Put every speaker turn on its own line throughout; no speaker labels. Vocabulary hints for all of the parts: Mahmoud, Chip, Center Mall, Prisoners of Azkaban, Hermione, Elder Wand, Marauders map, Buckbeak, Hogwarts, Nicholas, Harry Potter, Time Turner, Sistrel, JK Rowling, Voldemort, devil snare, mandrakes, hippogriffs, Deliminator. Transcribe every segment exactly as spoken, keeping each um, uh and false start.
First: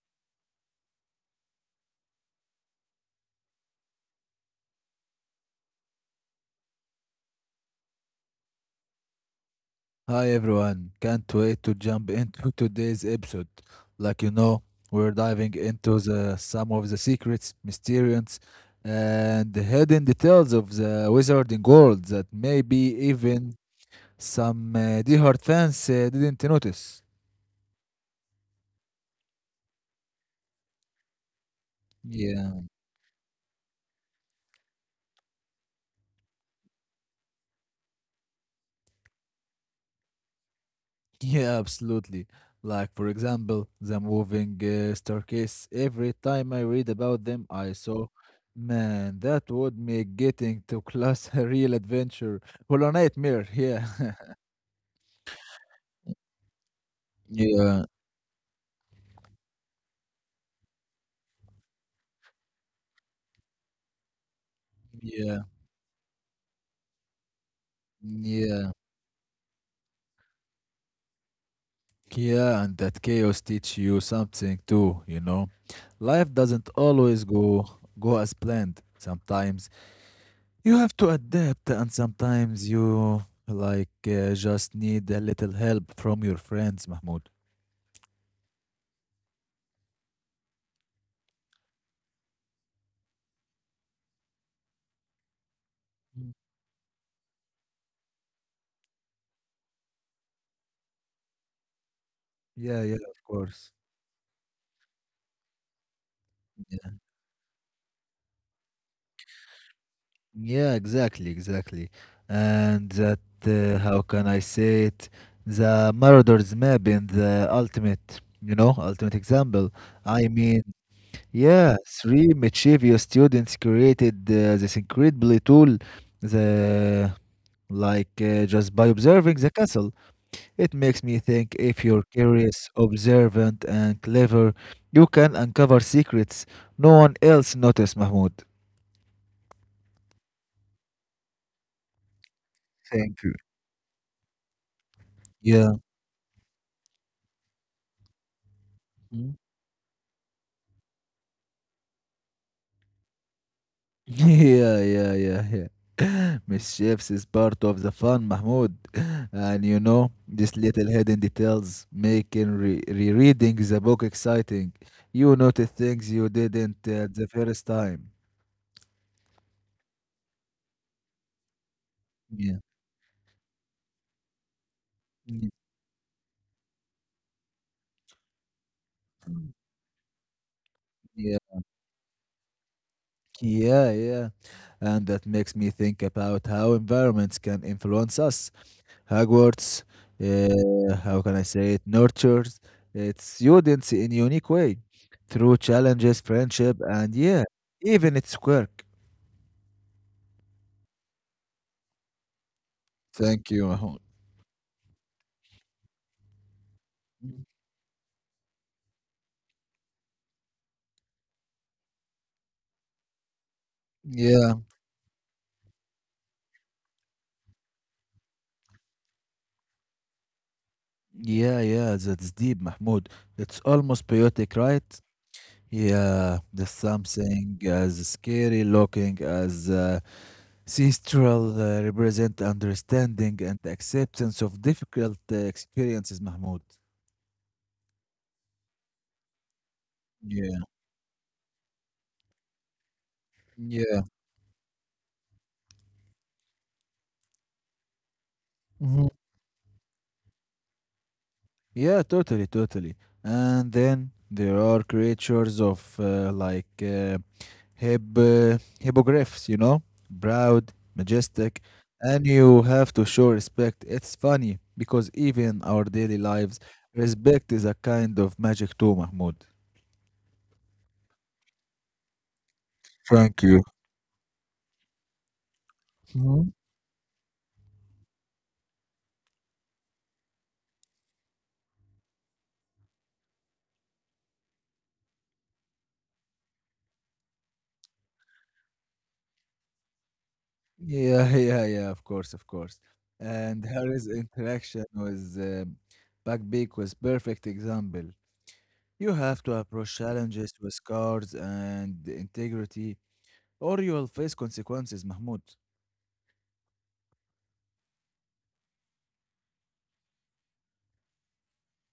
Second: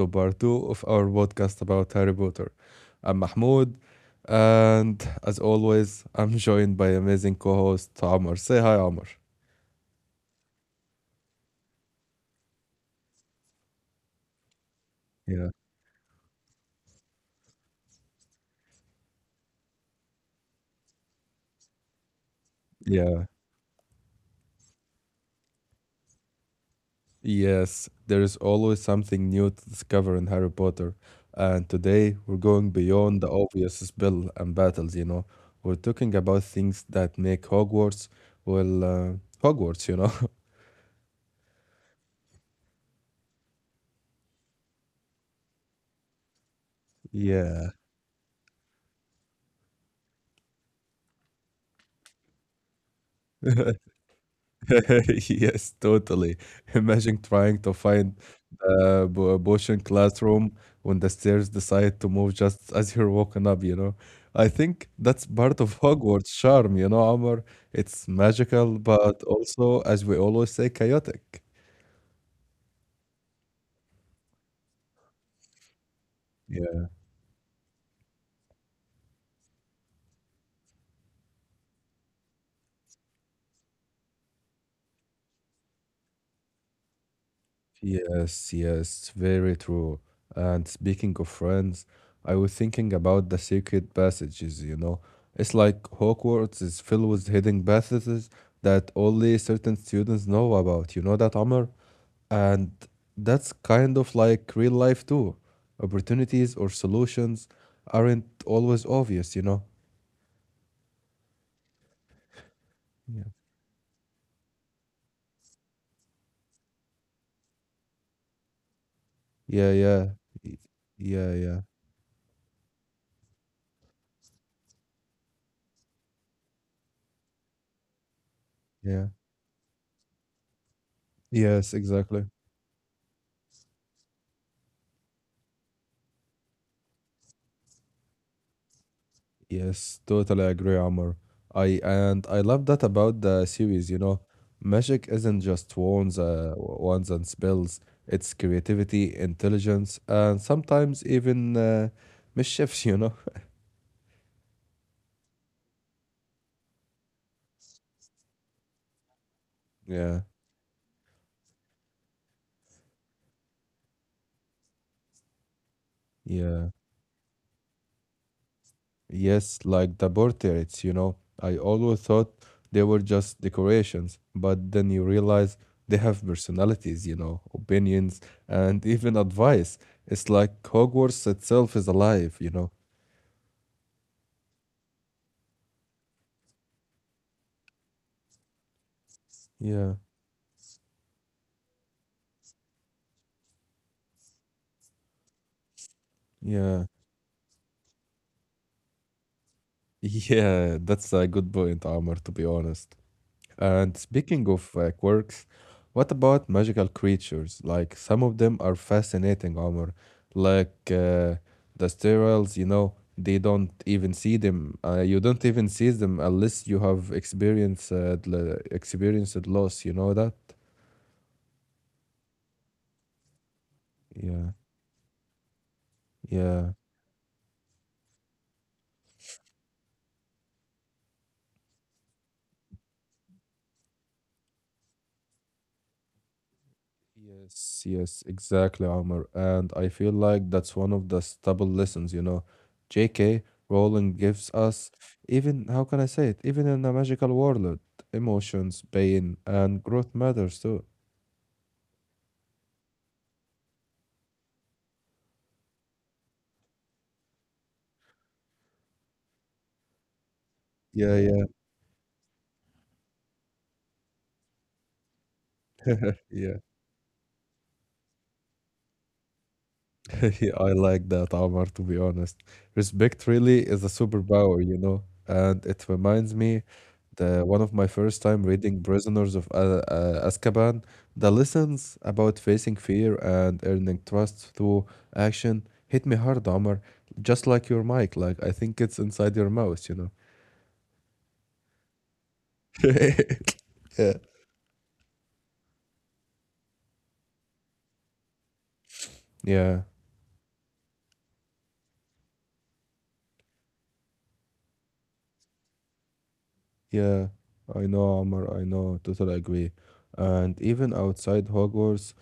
to part two of our podcast about Harry Potter. I'm Mahmoud, and as always, I'm joined by amazing co host Amr. Say hi, Amr.
Hi everyone, can't wait to jump into today's episode. Like you know, we're diving
Yeah,
into the some of the secrets, mysterious, and hidden details of the wizarding world that maybe
yeah,
even some uh, diehard fans uh, didn't notice.
yes, there is always something new to discover in Harry Potter, and today
Yeah.
we're going beyond the obvious spell and battles, you know. We're talking about things that make Hogwarts, well, uh, Hogwarts, you know.
Yeah, absolutely. Like, for example, the moving uh, staircase. Every time I read about them, I
Yeah.
saw, man, that would make getting to class a real adventure. Well, a nightmare, yeah.
Yes, totally. Imagine trying to
Yeah,
find the bo- Boshin classroom when the stairs decide to move just as you're walking up, you know. I think that's part
yeah,
of Hogwarts charm, you know, Amar. It's magical,
yeah.
but also, as we always say, chaotic.
Yeah, and that chaos teach you something too, you know. Life
Yeah.
doesn't always go go as planned. Sometimes you have to adapt, and sometimes you like uh, just need a little help from your friends, Mahmoud.
Yes, yes, very true. And speaking of friends, I was thinking about the secret passages, you know. It's like Hogwarts
Mm.
is filled with hidden passages that only certain students know about. You know that, Amr? And
Yeah, yeah, of
that's kind
course.
of like real life too. Opportunities or
Yeah,
solutions aren't always obvious, you know?
yeah, exactly, exactly. And
Yeah.
that, uh, how can I say it? The Marauders map in the ultimate, you know, ultimate
Yeah,
example.
yeah. y-
I mean,
Yeah, yeah.
yeah, three mischievous students created uh, this incredible tool, the like uh,
Yeah.
just by observing the castle. It makes me
Yes,
think
exactly.
if you're curious, observant, and clever, you can uncover secrets no one else noticed, Mahmoud.
Yes, totally agree, Amr. I and I love that about the
Thank you.
series, you know. Magic isn't just
Yeah.
wands, uh, wands and spells. It's creativity,
Mm.
intelligence, and sometimes even uh, mischiefs, you know.
Yeah, yeah, yeah, yeah. Mischiefs is part of the fun, Mahmoud. And you
Yeah,
know, these little hidden details making re rereading the book exciting. You notice things
yeah.
you didn't uh, the first time.
Yes, like the portraits, you know. I always thought they were
Yeah.
just decorations, but then you realize
Mm,
they have personalities, you know, opinions, and even advice. It's like Hogwarts
yeah,
itself is alive, you know.
yeah, yeah. And that makes me think about how environments can influence us.
Yeah.
Hogwarts, uh, how can I say it, nurtures its students in a unique way through challenges,
Yeah,
friendship, and yeah, even its work.
yeah, that's a good point, Amr, to be honest.
Thank
And
you, Mahmoud.
speaking of uh, quirks, what about magical creatures?
Mm,
Like, some of them are fascinating, Amr. Like uh, the sterols, you know, they don't even see them.
yeah,
Uh, you don't even see them unless you have experienced uh, l- experienced loss, you know that?
yeah, yeah, that's deep, Mahmoud. It's almost
Yeah,
poetic, right? Yeah,
yeah.
there's something as scary looking as uh, Sistrel uh, represent understanding and acceptance of difficult uh, experiences, Mahmoud.
Yes, yes, exactly, Omar. And I feel like that's
Yeah.
one of the stable lessons, you know. J K Rowling
Yeah.
gives us, even, how can I say it, even in a magical world, emotions, pain,
Mhm.
and growth matters too.
Yeah, totally, totally. And then there are creatures of uh, like uh, hip, uh, hippogriffs, you know, proud,
Yeah, yeah,
majestic, and you have to show respect. It's funny because even our daily
yeah.
lives, respect is a kind of magic too, Mahmoud.
Yeah, I like that, Omar, to be honest. Respect really
Thank
is a
you.
superpower, you know. And it reminds me the one of my first time reading Prisoners of uh, uh, Azkaban, the lessons about facing fear and earning trust through action hit me hard, Omar. Just like your mic, like I think it's inside your mouth, you know.
Yeah, yeah, yeah, of course, of course. And
yeah.
Harry's interaction with um, Buckbeak was perfect example. You have
Yeah.
to approach challenges with cards and integrity, or you will face consequences, Mahmoud.
Yeah, I know, Omar, I know, totally agree. And even outside Hogwarts,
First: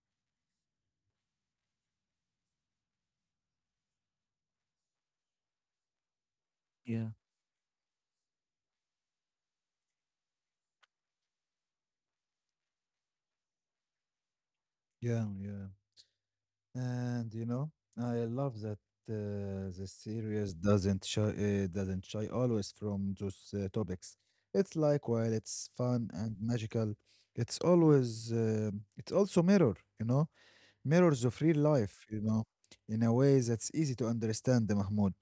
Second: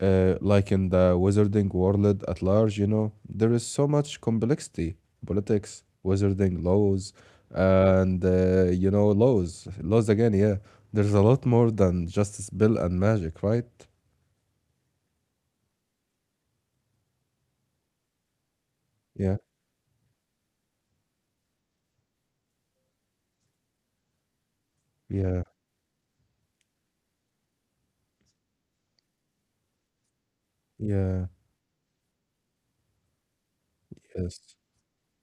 uh, like in the wizarding world at large, you know, there is so much complexity, politics, wizarding
Yeah.
laws, and uh, you know, laws, laws again, yeah. There's a lot more than just spell and magic, right?
Yeah, yeah. And you know, I love that
Yeah,
uh, the series doesn't shy, uh, doesn't shy always from those uh, topics. It's like while
yeah,
it's fun and magical, it's always uh, it's also mirror, you know. Mirrors
yeah,
of real life, you know, in a way that's easy to
yes.
understand, Mahmoud.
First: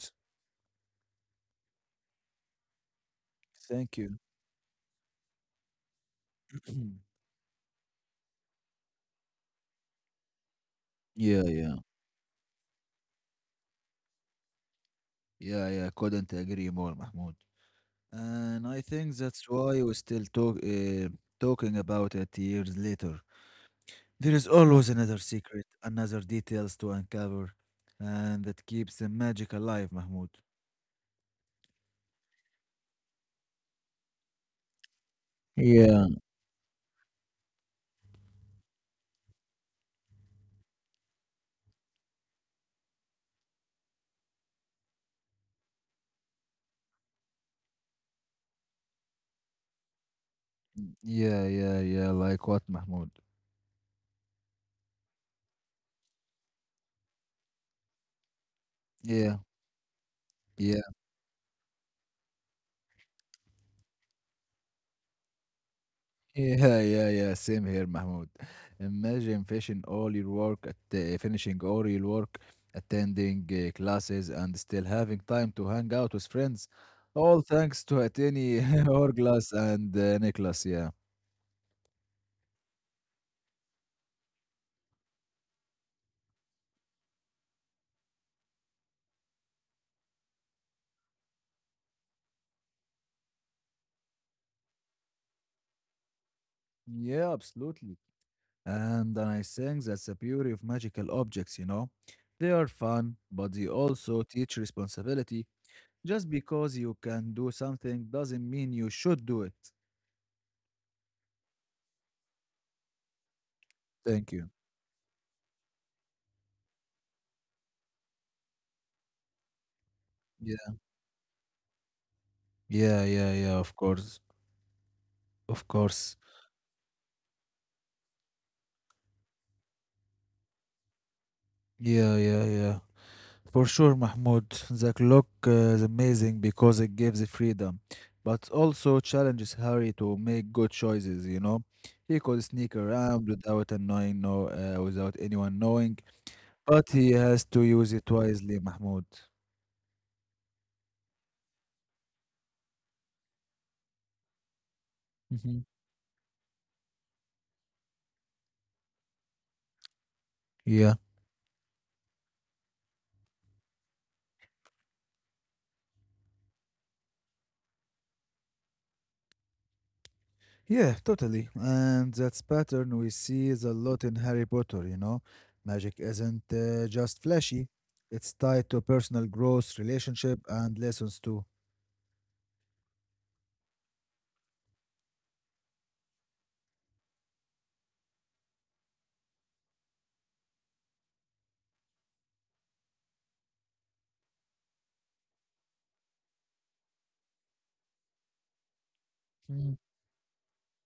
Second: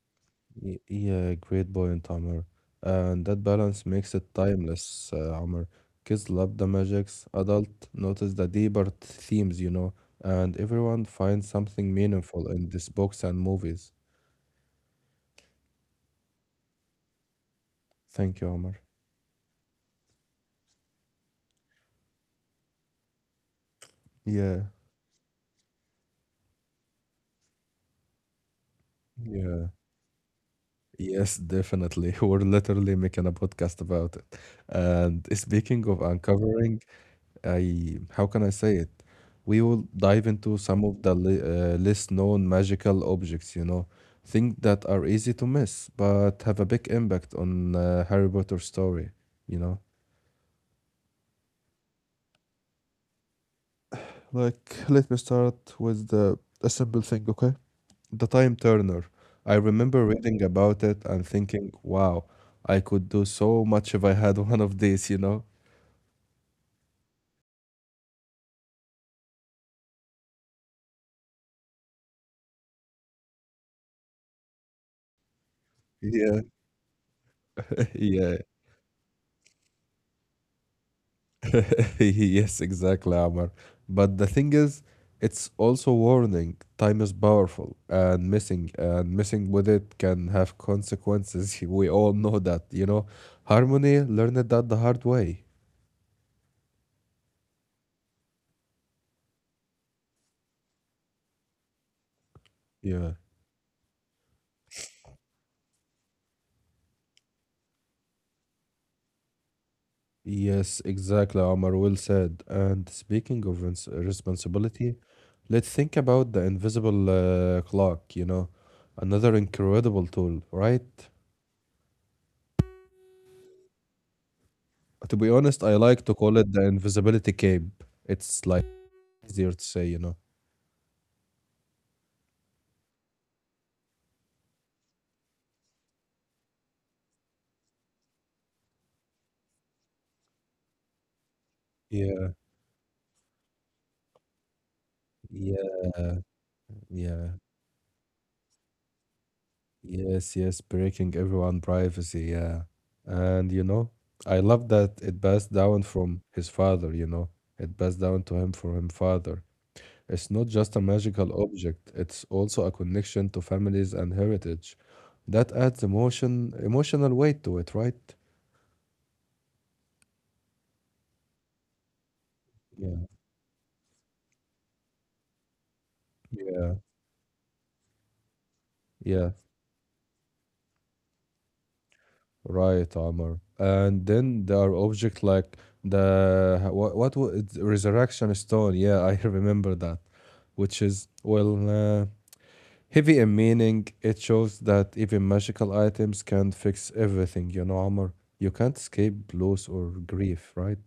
Y- Yeah, great point, Amr. And that balance
Thank
makes
you.
it timeless, uh, Amr. Kids love the magics, adult notice the deeper themes, you know, and everyone
Yeah,
finds
yeah,
something meaningful in these books and movies.
yeah, yeah. Couldn't agree more, Mahmoud.
Thank you,
And
Amr.
I think that's why we're still talk, uh, talking about it years later. There is
Yeah,
always another secret, another details to uncover, and that keeps the magic
yeah,
alive, Mahmoud.
yes, definitely. We're literally making a podcast about it. And speaking of
Yeah,
uncovering I how can I say it? We will dive into some of the le uh, less known magical objects, you know, things that are easy to miss but have a big impact on uh, Harry Potter story, you know.
yeah, yeah, yeah. Like what, Mahmoud?
Like, let me start with the a simple thing, okay? The Time Turner.
Yeah,
I remember reading about
yeah.
it and thinking, wow, I could do so much if I had one of these, you know?
Yeah, yeah, yeah. Same here, Mahmoud. Imagine finishing all your work at uh, finishing all your work, attending uh, classes, and still having time to hang out with
Yeah,
friends. All thanks to a
yeah,
tiny hourglass and uh, Nicholas. Yeah.
yes, exactly, Amar. But the thing is, it's also warning. Time is powerful, and missing and missing with it can have consequences. We all know that, you know. Harmony learned that the hard way.
Yeah, absolutely. And then I think that's the beauty of magical objects, you know. They are
Yeah.
fun, but they also teach responsibility. Just because you can do something doesn't mean you should do it.
Yes, exactly, Amar. Well said. And speaking of ins-
Thank you.
responsibility, let's think about the invisible uh, clock. You know, another incredible tool,
Yeah.
right?
Yeah, yeah, yeah, of course.
To be honest,
Of
I like to
course.
call it the invisibility cape. It's like easier to say, you know.
Yeah, yeah, yeah. For sure, Mahmoud. The clock uh, is amazing because it gives freedom, but also challenges Harry to make good choices, you know. He
Yeah,
could sneak around without annoying no, uh, without anyone
yeah,
knowing, but he
yeah.
has to use it wisely, Mahmoud.
Yes, yes, breaking everyone' privacy, yeah. And you know, I love that it passed
Mhm.
down from his father, you know. It passed down to him from his father. It's not just a
Yeah.
magical object, it's also a connection to families and heritage. That adds emotion, emotional weight to it, right?
Yeah, totally. And that's pattern
Yeah,
we see is a lot in Harry Potter, you know. Magic isn't
yeah,
uh, just flashy, it's tied to personal
yeah.
growth, relationship, and lessons too.
Right, Omar. And then there are objects like the what what wa- it's resurrection stone. Yeah, I remember that, which is well uh, heavy in meaning. It shows that even magical items can't fix everything. You know, Omar. You can't escape loss
Mm.
or grief, right?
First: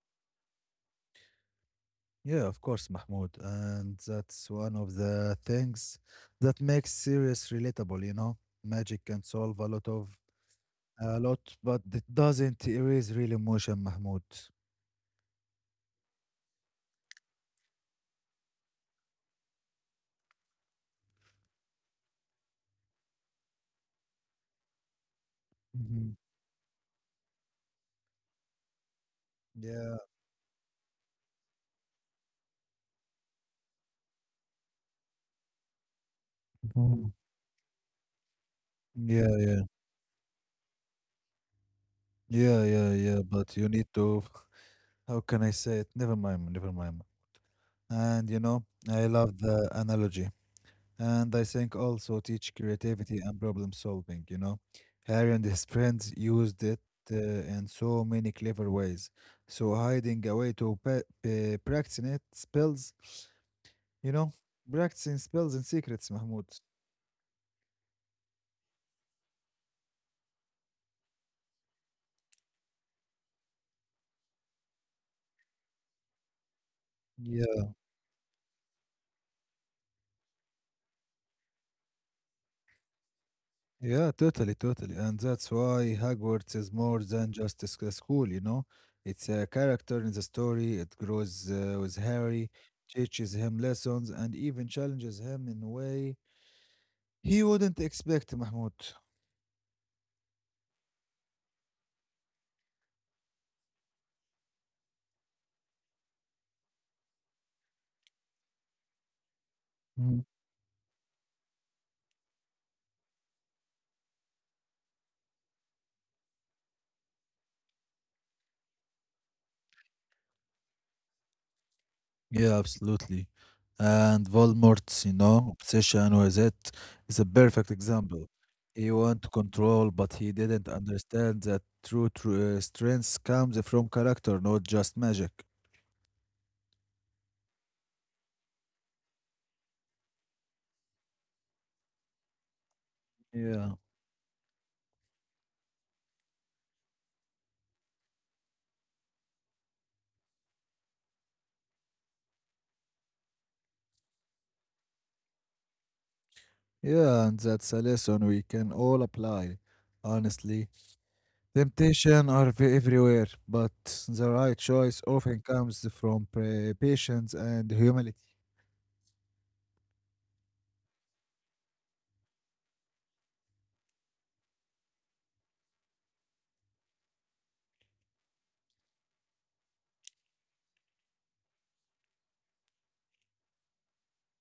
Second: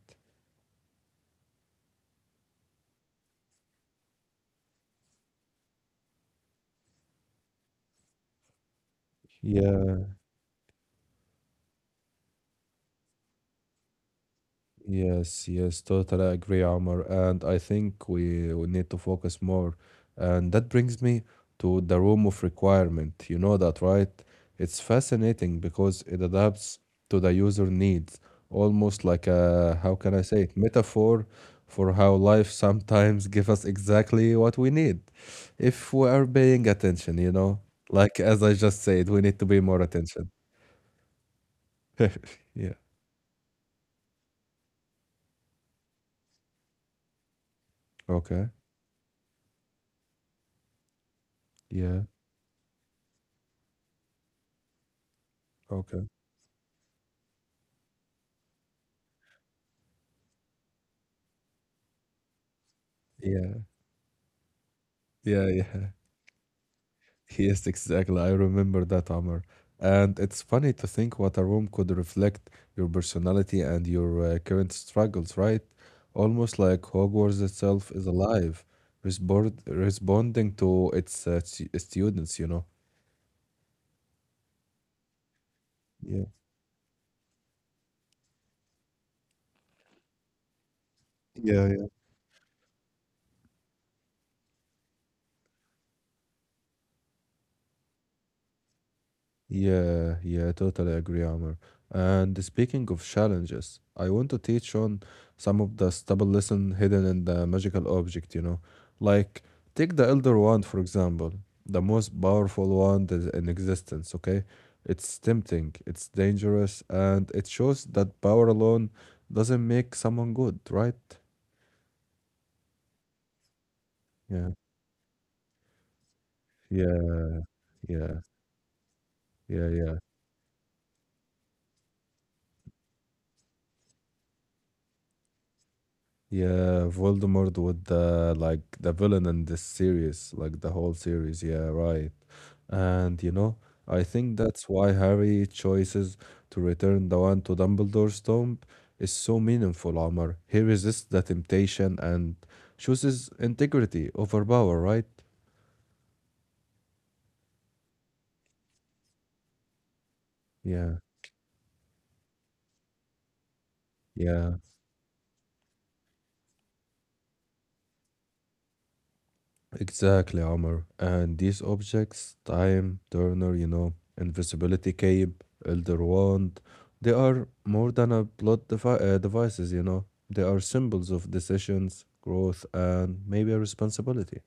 Yeah, of course, Mahmoud. And that's one of the things that makes series relatable, you know. Magic can solve a lot of
Yeah.
a lot, but it doesn't erase real emotion, Mahmoud.
Yes, yes, totally agree, Omar. And I think we, we need to focus more. And that brings me to the room of requirement. You know that, right? It's fascinating because
Mhm.
it adapts to the user needs, almost like a, how
Yeah.
can I say it, metaphor for how life sometimes gives us exactly what we need if we are paying
Mhm.
attention, you know? Like, as I just said, we
Yeah,
need to be
yeah,
more attention.
yeah,
Yeah.
yeah, yeah. But you need to, how can I say it? Never mind, never mind. And you
Okay.
know, I love the analogy. And I think
Yeah.
also teach creativity and problem solving, you know. Harry and his
Okay.
friends used it uh, in so many clever ways. So hiding away to pa- pa- practicing it spells,
Yeah.
you know, practicing
Yeah,
spells and
yeah.
secrets, Mahmoud.
Yes, exactly. I remember that, Amr. And it's funny to think what a room could reflect your personality and your uh, current struggles, right? Almost like Hogwarts
Yeah.
itself is alive, respond responding to its uh, stu- students, you know?
Yeah, totally, totally. And that's why
Yeah.
Hogwarts is more than just a sc- a school, you know? It's a character in the story. It grows uh,
Yeah,
with Harry, teaches him lessons, and even challenges him in a way he wouldn't expect, Mahmoud.
Yeah, yeah, totally agree, Amr. And speaking of challenges, I want to teach on some of the stubborn lesson hidden in the magical object, you know. Like, take the
Mhm.
Elder Wand, for example, the most powerful wand is in existence, okay? It's tempting, it's dangerous, and it shows that power alone doesn't make someone good, right?
Yeah, absolutely. And
Yeah,
Voldemort's, you know, obsession with it
yeah,
is a perfect
yeah,
example. He wanted to
yeah,
control,
yeah.
but he didn't understand that true, true uh, strength comes from character, not just magic.
Yeah, Voldemort with the like the villain in this series, like the whole series. Yeah, right. And you know,
Yeah.
I think that's why Harry chooses to return the wand to Dumbledore's tomb is so meaningful, Omar. He resists the temptation and chooses integrity over power, right?
Yeah, and that's a lesson we can all apply. Honestly,
Yeah,
temptation are ve- everywhere, but the
yeah.
right choice often comes from pre- patience and humility.
Exactly, Amr. And these objects, time, turner, you know, invisibility cape, elder wand, they are more than a plot devi uh, devices, you know. They are symbols of decisions, growth, and maybe a responsibility.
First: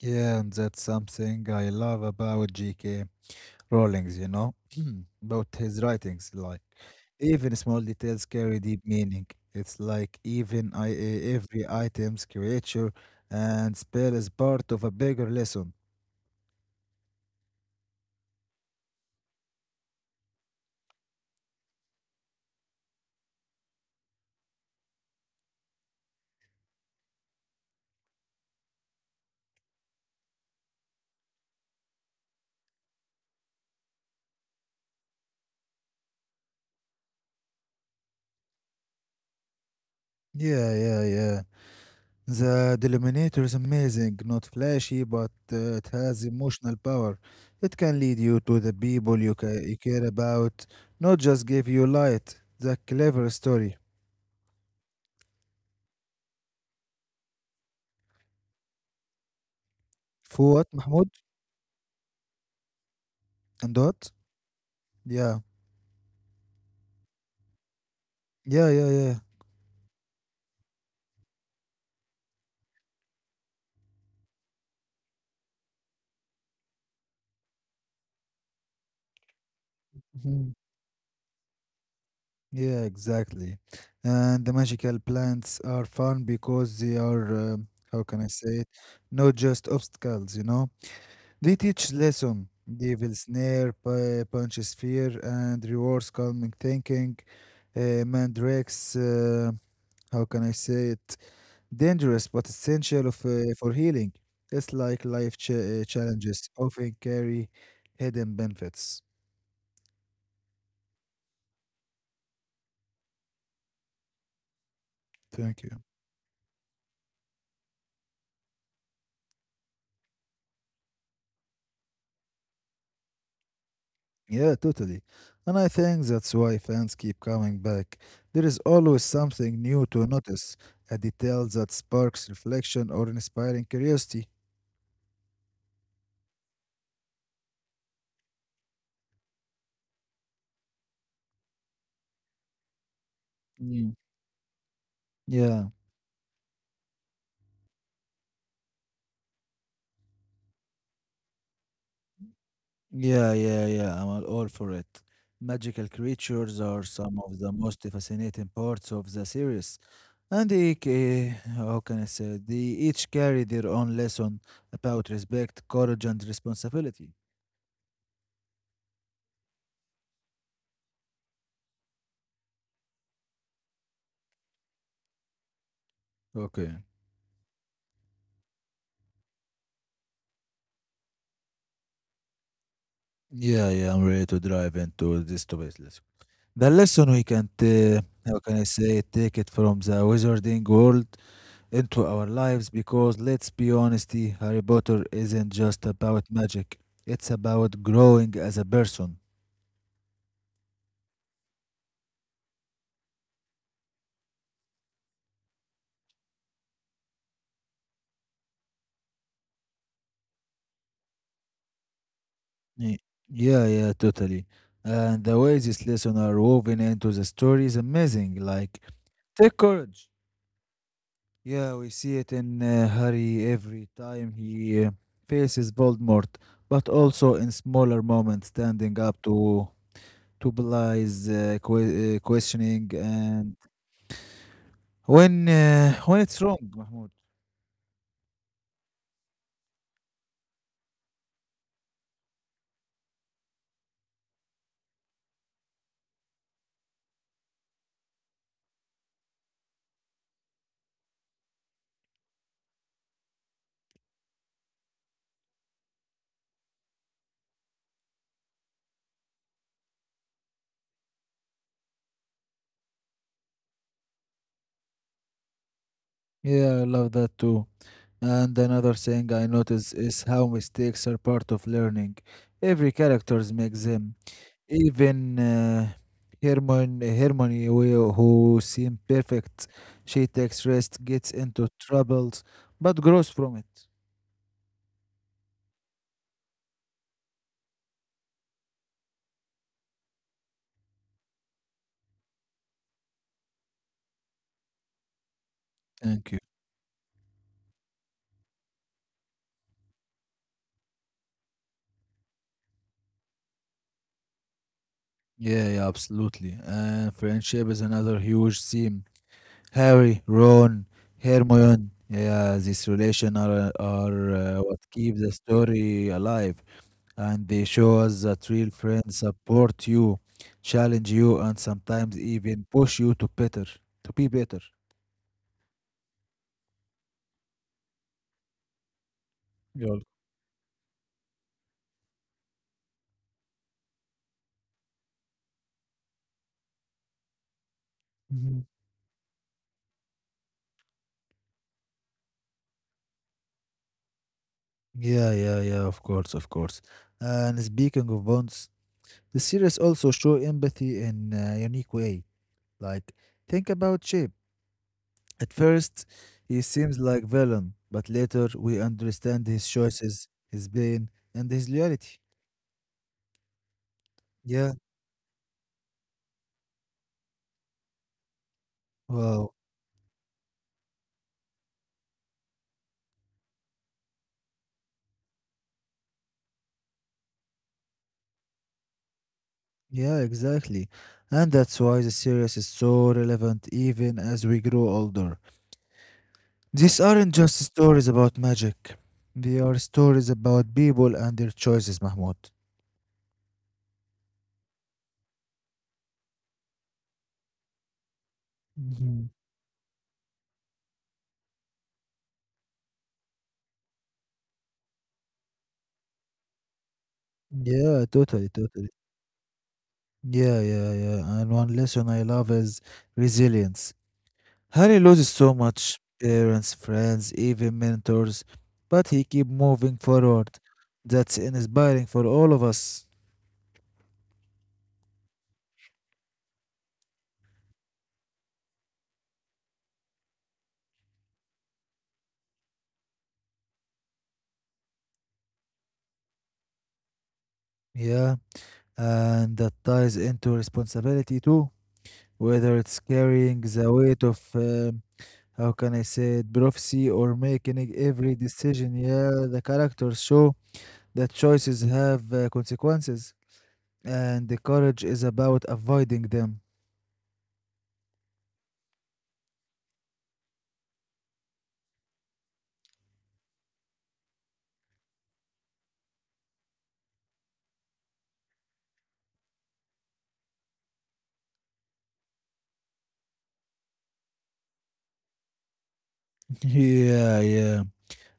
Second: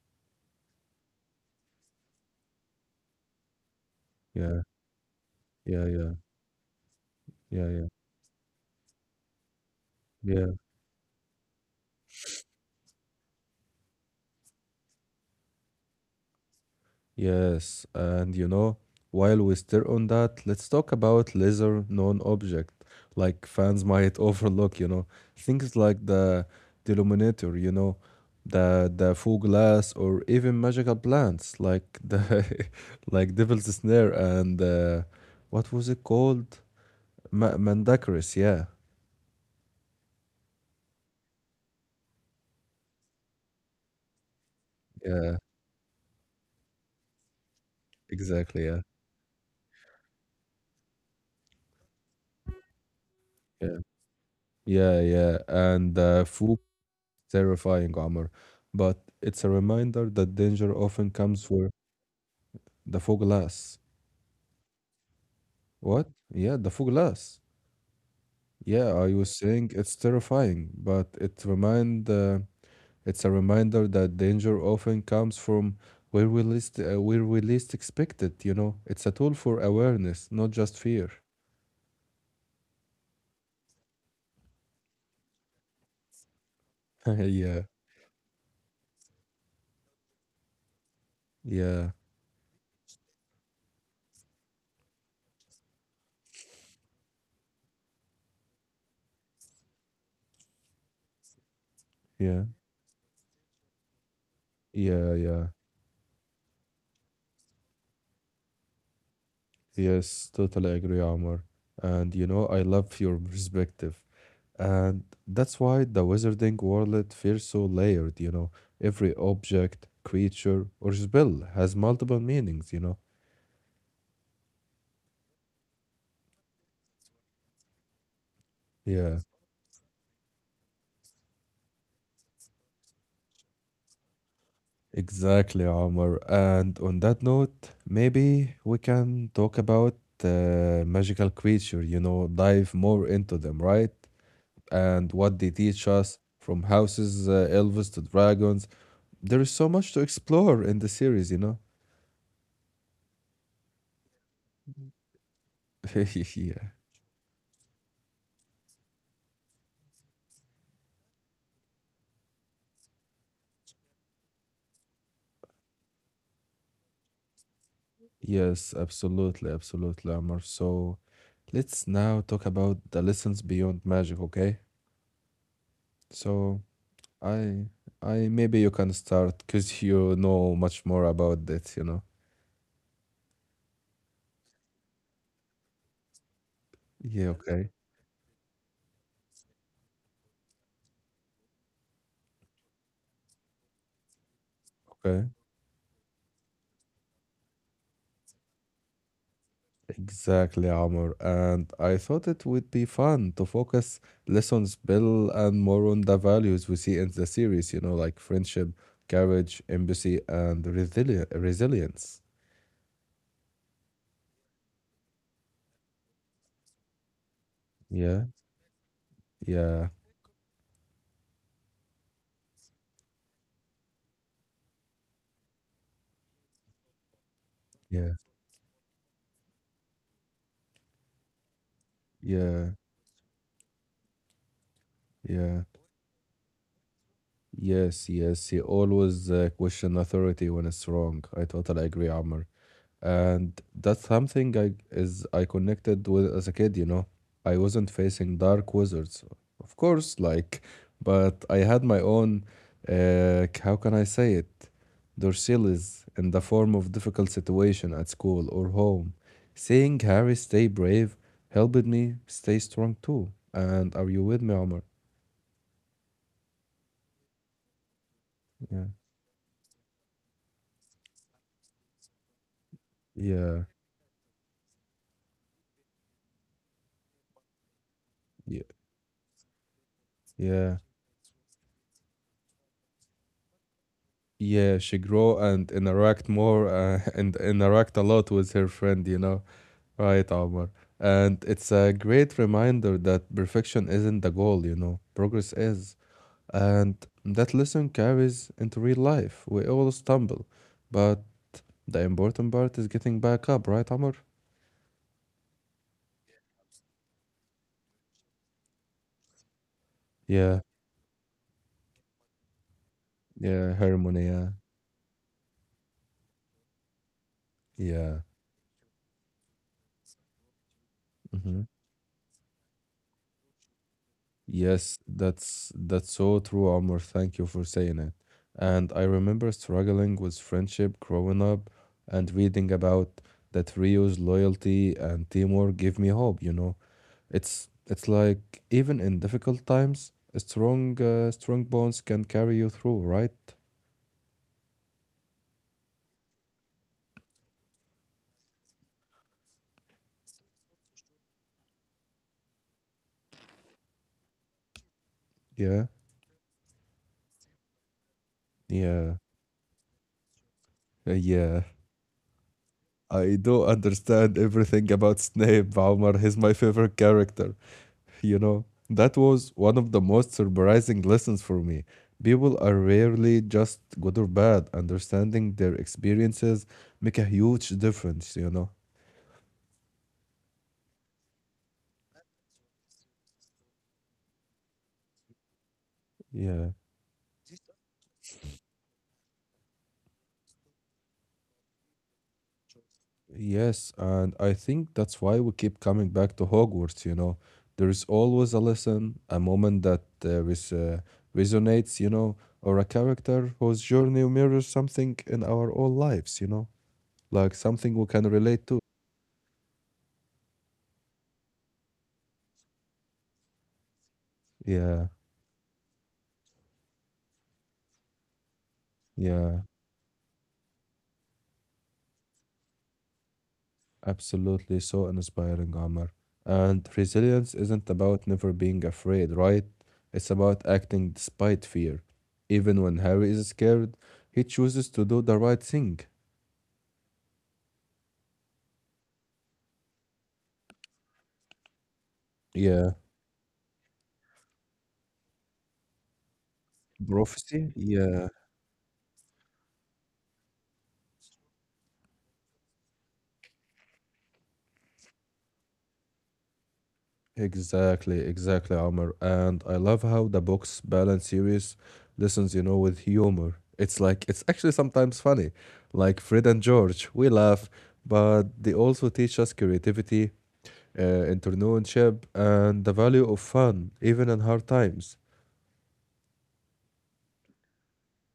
Yeah, and that's something I love about G K. Rowling's, you know,
Yeah,
about his
yeah, yeah,
writings. Like, even
yeah,
small
yeah,
details carry deep meaning. It's like
yeah.
even I, e- every item's creature and spell is part of a bigger lesson.
Yes, and you know, while we stir on that, let's talk about lesser known object, like fans might overlook, you know, things like the denominator, you know, the the full glass, or even magical plants like the like devil's snare and uh, what was it called? Ma Mandacaris, yeah,
Yeah, yeah, yeah. The Deliminator is amazing, not flashy, but
yeah,
uh, it has emotional power. It can lead you
exactly,
to
yeah,
the people you, ca- you care about, not just give you light. The clever
yeah,
story.
yeah, yeah, and uh, faux Terrifying, Omar. But it's a reminder that danger
For what,
often comes
Mahmoud?
for the fog glass.
And what? Yeah,
What? Yeah, the fog glass.
yeah, yeah,
Yeah, I
yeah.
was saying it's terrifying, but it remind uh, it's a reminder that danger often comes from where we least uh, where we least expect it. You know, it's a tool for awareness, not
Mhm.
just fear.
Yeah, exactly. And the magical plants are fun because they are,
yeah,
um how can I say it, not just obstacles, you know? They teach
yeah,
lesson, devil snare, pu- punches fear, and rewards calming thinking. Uh, mandrakes, uh, how can I say it? Dangerous but
yeah,
essential of, uh, for healing. It's like
yeah,
life ch-
yeah.
uh, challenges often carry hidden benefits.
Yes, totally agree, Omar. And you know, I love your perspective. And
Thank
that's
you.
why the wizarding world feels so layered, you know. Every object, creature, or spell has multiple meanings, you know.
Yeah, totally. And I think that's why fans keep coming back. There is always
Yeah,
something new to notice, a detail that sparks reflection or inspiring curiosity.
exactly, Omar. And on that note, maybe we can talk about uh, magical creature, you know, dive more into them,
Mm.
right? And what they
Yeah.
teach us from houses, uh, elves to dragons. There is so much to explore in the series, you know.
Yeah, yeah, yeah. I'm all for it. Magical creatures
yeah.
are some of the most fascinating parts of the series, and they, ca- how can I say, they each carry their own lesson about respect, courage, and responsibility.
Yes, absolutely, absolutely, Amr. So let's now talk about the lessons beyond magic, okay? So
Okay.
I I maybe you can start because you know much more about that, you know.
Yeah, yeah. I'm ready to dive into this topic. Let's go. The lesson we
Yeah,
can,
okay.
t- how can I say, take it from the wizarding world into our lives because let's be honest, Harry Potter
Okay.
isn't just about magic. It's about growing as a person.
Exactly, Amr. And I thought it would be fun to focus less on spell and more on the values we see in the series, you know, like friendship, courage, empathy, and resili resilience.
Ye- Yeah, yeah, totally. And the way these lessons are woven into the story is
Yeah,
amazing. Like, take
yeah,
courage. Yeah, we see it in uh, Harry every time he uh, faces Voldemort, but also in smaller
yeah,
moments, standing up to to Bly's uh, que- uh,
yeah.
questioning and when
Yeah.
uh, when it's wrong. Mahmoud.
Yes, yes, he always uh, question authority when it's wrong. I totally agree, Amr. And that's something I is I connected with as a kid, you know. I wasn't facing dark wizards, of course, like, but I had my own, uh, k- how can I say it, Dorsilis in the form of difficult situation at school or home. Seeing Harry stay brave helped me stay strong too. And are you with me, Amr?
Yeah, I love that too. And
Yeah.
another thing I notice is how mistakes are part of learning. Every characters
Yeah.
makes them. Even uh, Hermione, Hermione, who who
Yeah.
seemed perfect, she takes
Yeah.
risks, gets into troubles, but grows from it.
Yeah, she grow and interact more uh, and interact a lot with her friend, you know. Right, Omar. And it's a great reminder that perfection isn't the goal, you know. Progress is.
Thank you.
And that lesson carries into real life. We all stumble, but the important part is getting back up, right, Omar?
Yeah, yeah, absolutely. And friendship is another huge theme. Harry,
Yeah,
Ron, Hermione. Yeah, this relation are
yeah, harmony,
are
yeah,
uh, what keep the story alive. And they show us
yeah.
that real friends support you, challenge you, and
Mhm.
sometimes even push you to better, to be better.
Yes, that's that's so true, Omar. Thank you for saying it. And I remember
Yol.
struggling with friendship growing up and reading about that Rio's loyalty and teamwork give me hope, you know. It's it's
Mhm.
like even in difficult times, a strong uh, strong bonds can carry you through, right?
Yeah, yeah, yeah, of course, of course. And speaking of bonds, the series also show empathy in a unique way. Like, think about Chip. At
Yeah.
first, he seems like villain, but later we
Yeah.
understand his choices, his pain,
Uh,
and
Yeah.
his loyalty.
I do understand
Yeah,
everything about Snape, Omar. He's my favorite character. You know, that
wow.
was one of the most surprising lessons for me. People are rarely just good or bad. Understanding their experiences make a huge difference, you know.
Yeah, exactly. And that's why the series is so relevant even as we grow older.
Yeah.
These aren't just stories about magic. They are stories about people and their choices, Mahmoud.
Yes, and I think that's why we keep coming back to Hogwarts, you know. There's always a lesson,
Mhm.
a moment that uh, res uh, resonates, you know, or a character whose journey mirrors something in our own lives, you know, like something
Yeah,
we can
totally,
relate to.
totally. Yeah, yeah, yeah. And one lesson I love is resilience. Harry
Yeah,
loses so much parents, friends, even mentors, but he keep
yeah.
moving forward. That's inspiring for all of us.
Absolutely so inspiring, Amr. And resilience isn't about never being afraid, right? It's about acting despite fear. Even when Harry is scared, he chooses to do the right thing.
Yeah. And that ties into responsibility too, whether
Yeah.
it's carrying the weight of, um, how can I say it, prophecy or
Prophecy?
making e-
Yeah.
every decision. Yeah, the characters show that choices have uh, consequences, and the courage is about avoiding them.
Exactly, exactly, Amr. And I love how the books balance serious lessons, you know, with humor. It's like, it's actually sometimes funny. Like Fred and George, we laugh, but they also teach us creativity, uh, entrepreneurship, and the value of fun, even in hard times.
Yeah, yeah.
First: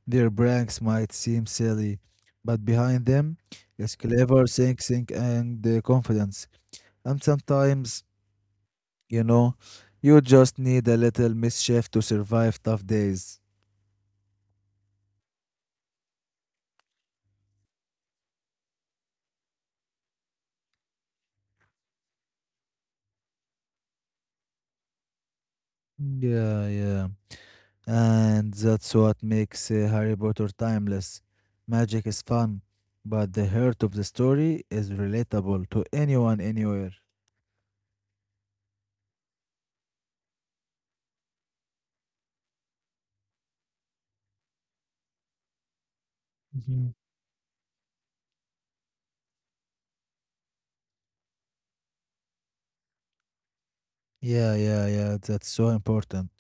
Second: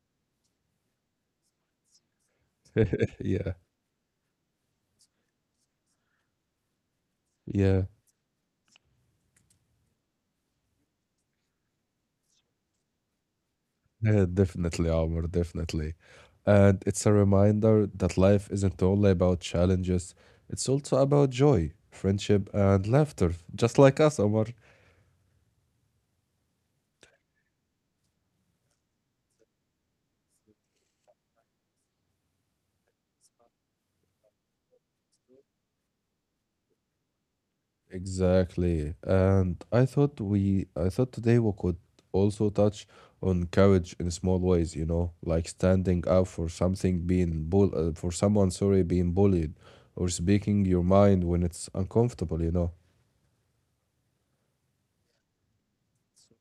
Their pranks might seem silly, but behind them
yeah,
is clever thinking and uh, confidence. And
yeah,
sometimes you know, you just need a little mischief to survive tough days.
yeah, definitely, Omar, definitely. And it's a reminder that life isn't only about challenges, it's also about joy, friendship, and laughter, just like us, Omar.
Yeah, yeah. And that's what makes uh, Harry Potter timeless. Magic is fun, but the heart of the story is relatable to anyone, anywhere.
Exactly. And I thought we I thought today we could also touch on courage in small ways, you know, like standing up for
Mhm.
something being bull uh, for someone, sorry, being bullied or speaking your mind when it's uncomfortable, you know.
Yeah, yeah, yeah. That's so important.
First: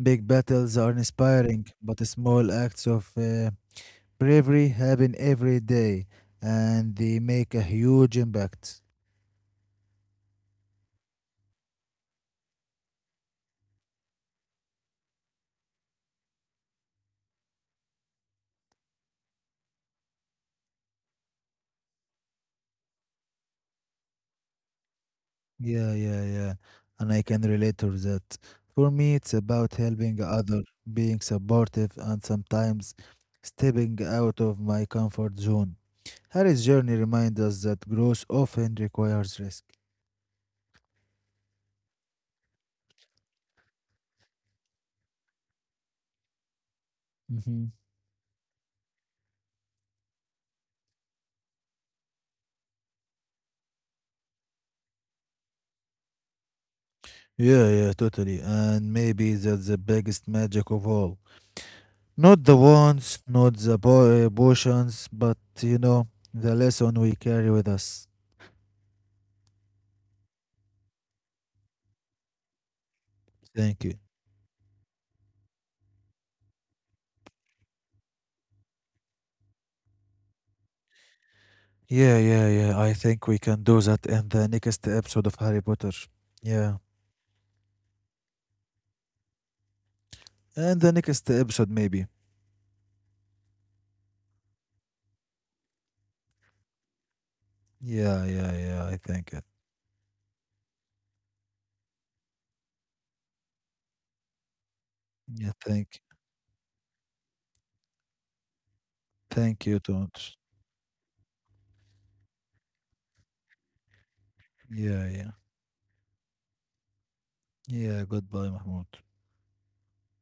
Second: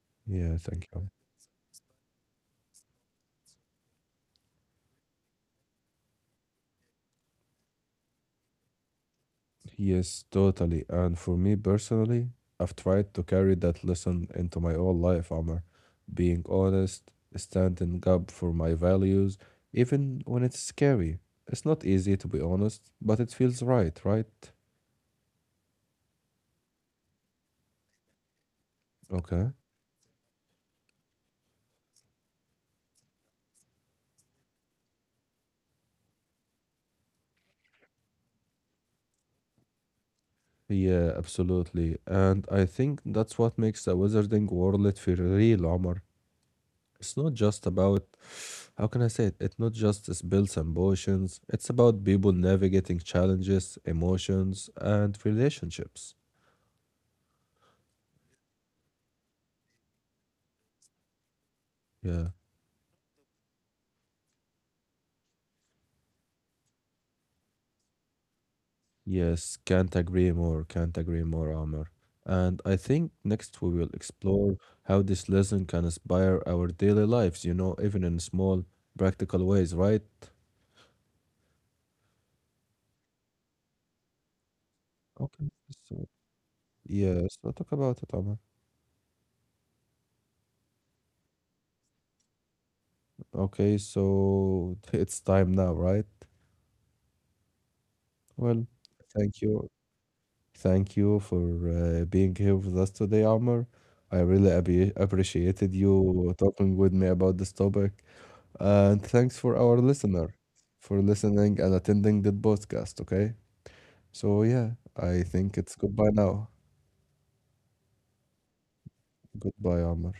Big
Yeah,
battles
thank
are
you.
inspiring, but small acts of uh, bravery happen every day and they make a huge impact.
Yes, totally. And for me personally, I've tried to carry that lesson into my whole life, Amr. Being honest, standing up for my values, even when it's scary. It's not easy to be honest, but it feels right, right?
Yeah, yeah, yeah. And I can relate to that. For me, it's
Okay.
about helping others, being supportive, and sometimes stepping out of my comfort zone. Harry's journey reminds us that growth often requires risk.
Yeah, absolutely. And I think that's what makes the wizarding world feel real, Omar. It's not just
Hmm.
about, how can I say it? It's not just spills and potions. It's about people navigating challenges, emotions, and relationships.
Yeah, yeah, totally. And maybe that's the biggest magic of all.
Yeah.
Not the wants, not the po- uh, potions, but you know, the lesson we carry with us.
Yes, can't agree more, can't agree more, Amr. And I think next we
Thank
will
you.
explore how this lesson can inspire our daily lives, you know, even in small, practical ways, right?
Yeah, yeah, yeah. I think we can do that in the next episode of
Okay.
Harry Potter.
So,
Yeah.
yes, we'll talk about it, Amr.
And the next episode maybe.
Okay, so it's time now, right?
Yeah, yeah,
Well,
yeah. I think
thank
it.
you. Thank you for uh, being here with us today, Amr. I really abbe-
Yeah,
appreciated
thank
you talking with me about this topic. And thanks for
thank you,
our
do
listener for listening and attending the podcast, okay? So, yeah,
Yeah,
I
yeah.
think it's goodbye now.
Yeah, goodbye, Mahmoud.
Goodbye, Amr.